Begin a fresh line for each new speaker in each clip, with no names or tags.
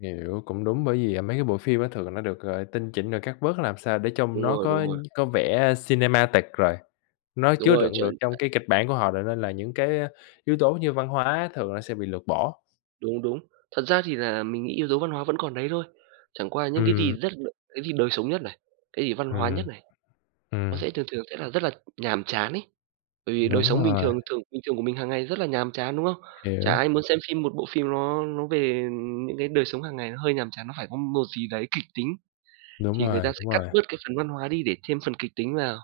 Hiểu, cũng đúng bởi vì, à, mấy cái bộ phim á thường nó được gọi tinh chỉnh rồi cắt bớt làm sao để trông
Đúng
nó
rồi, đúng
có
rồi.
có vẻ cinematic rồi, nó
Đúng
chứa
rồi,
đựng
chuẩn
được trong
[unintelligible]
cái kịch bản của họ rồi nên là những cái á yếu tố như văn hóa thường nó sẽ bị lược bỏ.
Đúng, đúng. Thật ra thì là mình nghĩ yếu tố văn hóa vẫn còn đấy thôi, chẳng qua những cái gì
Ừm.
rất đ cái gì đời sống nhất này, cái gì văn hóa nhất
Ừm.
này nó
Ừm.
sẽ thường thường sẽ là rất là nhàm chán ấy. Bởi vì đời
Đúng
sống bình
rồi.
thường thường bình thường của mình hàng ngày rất là nhàm chán, đúng không? Chả
Hiểu.
ai muốn xem phim một bộ phim nó nó về, ừm, những cái đời sống hàng ngày, nó hơi nhàm chán, nó phải có một gì đấy kịch tính.
Đúng
Thì người ta
rồi,
sẽ
đúng
cắt
rồi.
bớt cái phần văn hóa đi để chêm phần kịch tính vào,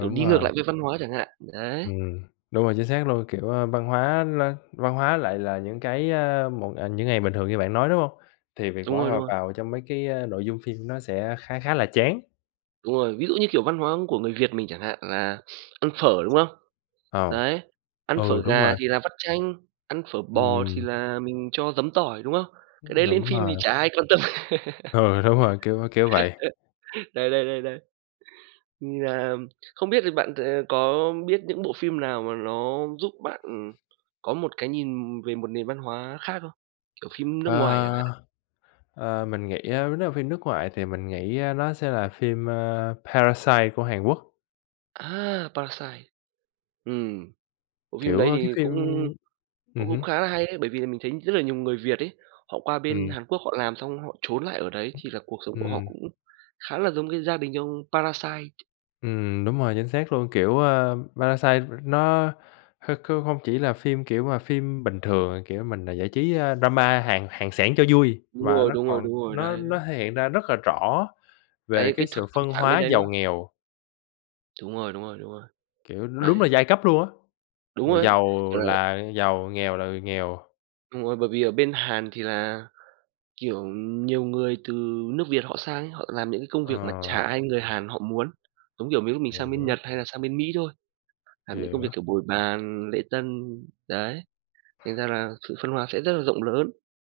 kiểu, đi ngược
rồi.
lại với văn hóa chẳng hạn, đấy.
Ừm, đúng rồi, chính xác luôn, kiểu, a, văn hóa nó văn hóa lại là những cái, a, một, à những ngày bình thường như bạn nói, đúng hông? Thì việc
Đúng
bỏ
rồi, đúng
họp
rồi.
vào trong mấy cái, a, nội dung phim nó sẽ khá khá là chán.
Đúng rồi, ví dụ như, kiểu, văn hóa của người Việt mình chẳng hạn là ăn phở, đúng không?
Ờ.
Đấy, ăn
Ừ,
phở
đúng
gà
rồi.
thì là vắt chanh, ăn phở bò thì
Ừm.
là mình cho giấm tỏi, đúng không? Cái
Ưm,
đấy lên
đúng
phim thì
rồi.
chả ai quan tâm.
Ừ, đúng rồi, kiểu kiểu vậy.
Đấy, đấy, đấy, đấy. Thì, à, không biết thì bạn t có biết những bộ phim nào mà nó giúp bạn, ừm, có một cái nhìn về một nền văn hóa khác không? Kiểu, phim nước ngoài chẳng hạn.
Ơ, ờ, mình nghĩ á nếu là phim nước ngoài thì mình nghĩ, a, nó sẽ là phim, a, Parasite của Hàn Quốc.
À, Parasite. Ừm, bộ phim
Kiểu,
đấy
ơ, cái
thì
phim
cũng
ừm
cũng
hứm.
khá là hay đấy, bởi vì là mình thấy rất là nhiều người Việt ấy, họ qua bên
Ừm.
Hàn Quốc họ làm xong họ trốn lại ở đấy thì là cuộc sống của họ
Ừm.
cũng khá là giống cái gia đình ông Parasite.
Ừm, đúng rồi, chính xác luôn, kiểu, a, Parasite, ừm, nó kh kh không chỉ là phim, kiểu mà, phim bình thường, à, kiểu, mình, à, giải trí, a, drama Hàn Hàn xẻng cho vui
Đúng
và
rồi,
nó
đúng rồi,
còn
đúng rồi,
nó
đấy, đấy.
nó thể hiện ra rất là rõ về
Cái
cái
cái thực
sự
thực
phân
trạng bên
hóa
đấy, đúng
giàu
không?
nghèo.
Đúng rồi, đúng rồi, đúng rồi.
Kiểu, đúng là
Đấy.
giai cấp luôn á,
Đúng
người
rồi đấy,
giàu
kiểu là
là giàu, nghèo là người nghèo.
Đúng rồi, bởi vì ở bên Hàn thì là, kiểu, nhiều người từ nước Việt họ sang ấy, họ làm những cái công việc mà
Ờ.
chả ai người Hàn họ muốn. Giống kiểu mấy ông mình sang bên
Hiểu.
Nhật hay là sang bên Mỹ thôi, làm những công việc
Hiểu.
kiểu bồi bàn, lễ tân, đấy, thành ra là sự phân hóa sẽ rất là rộng lớn.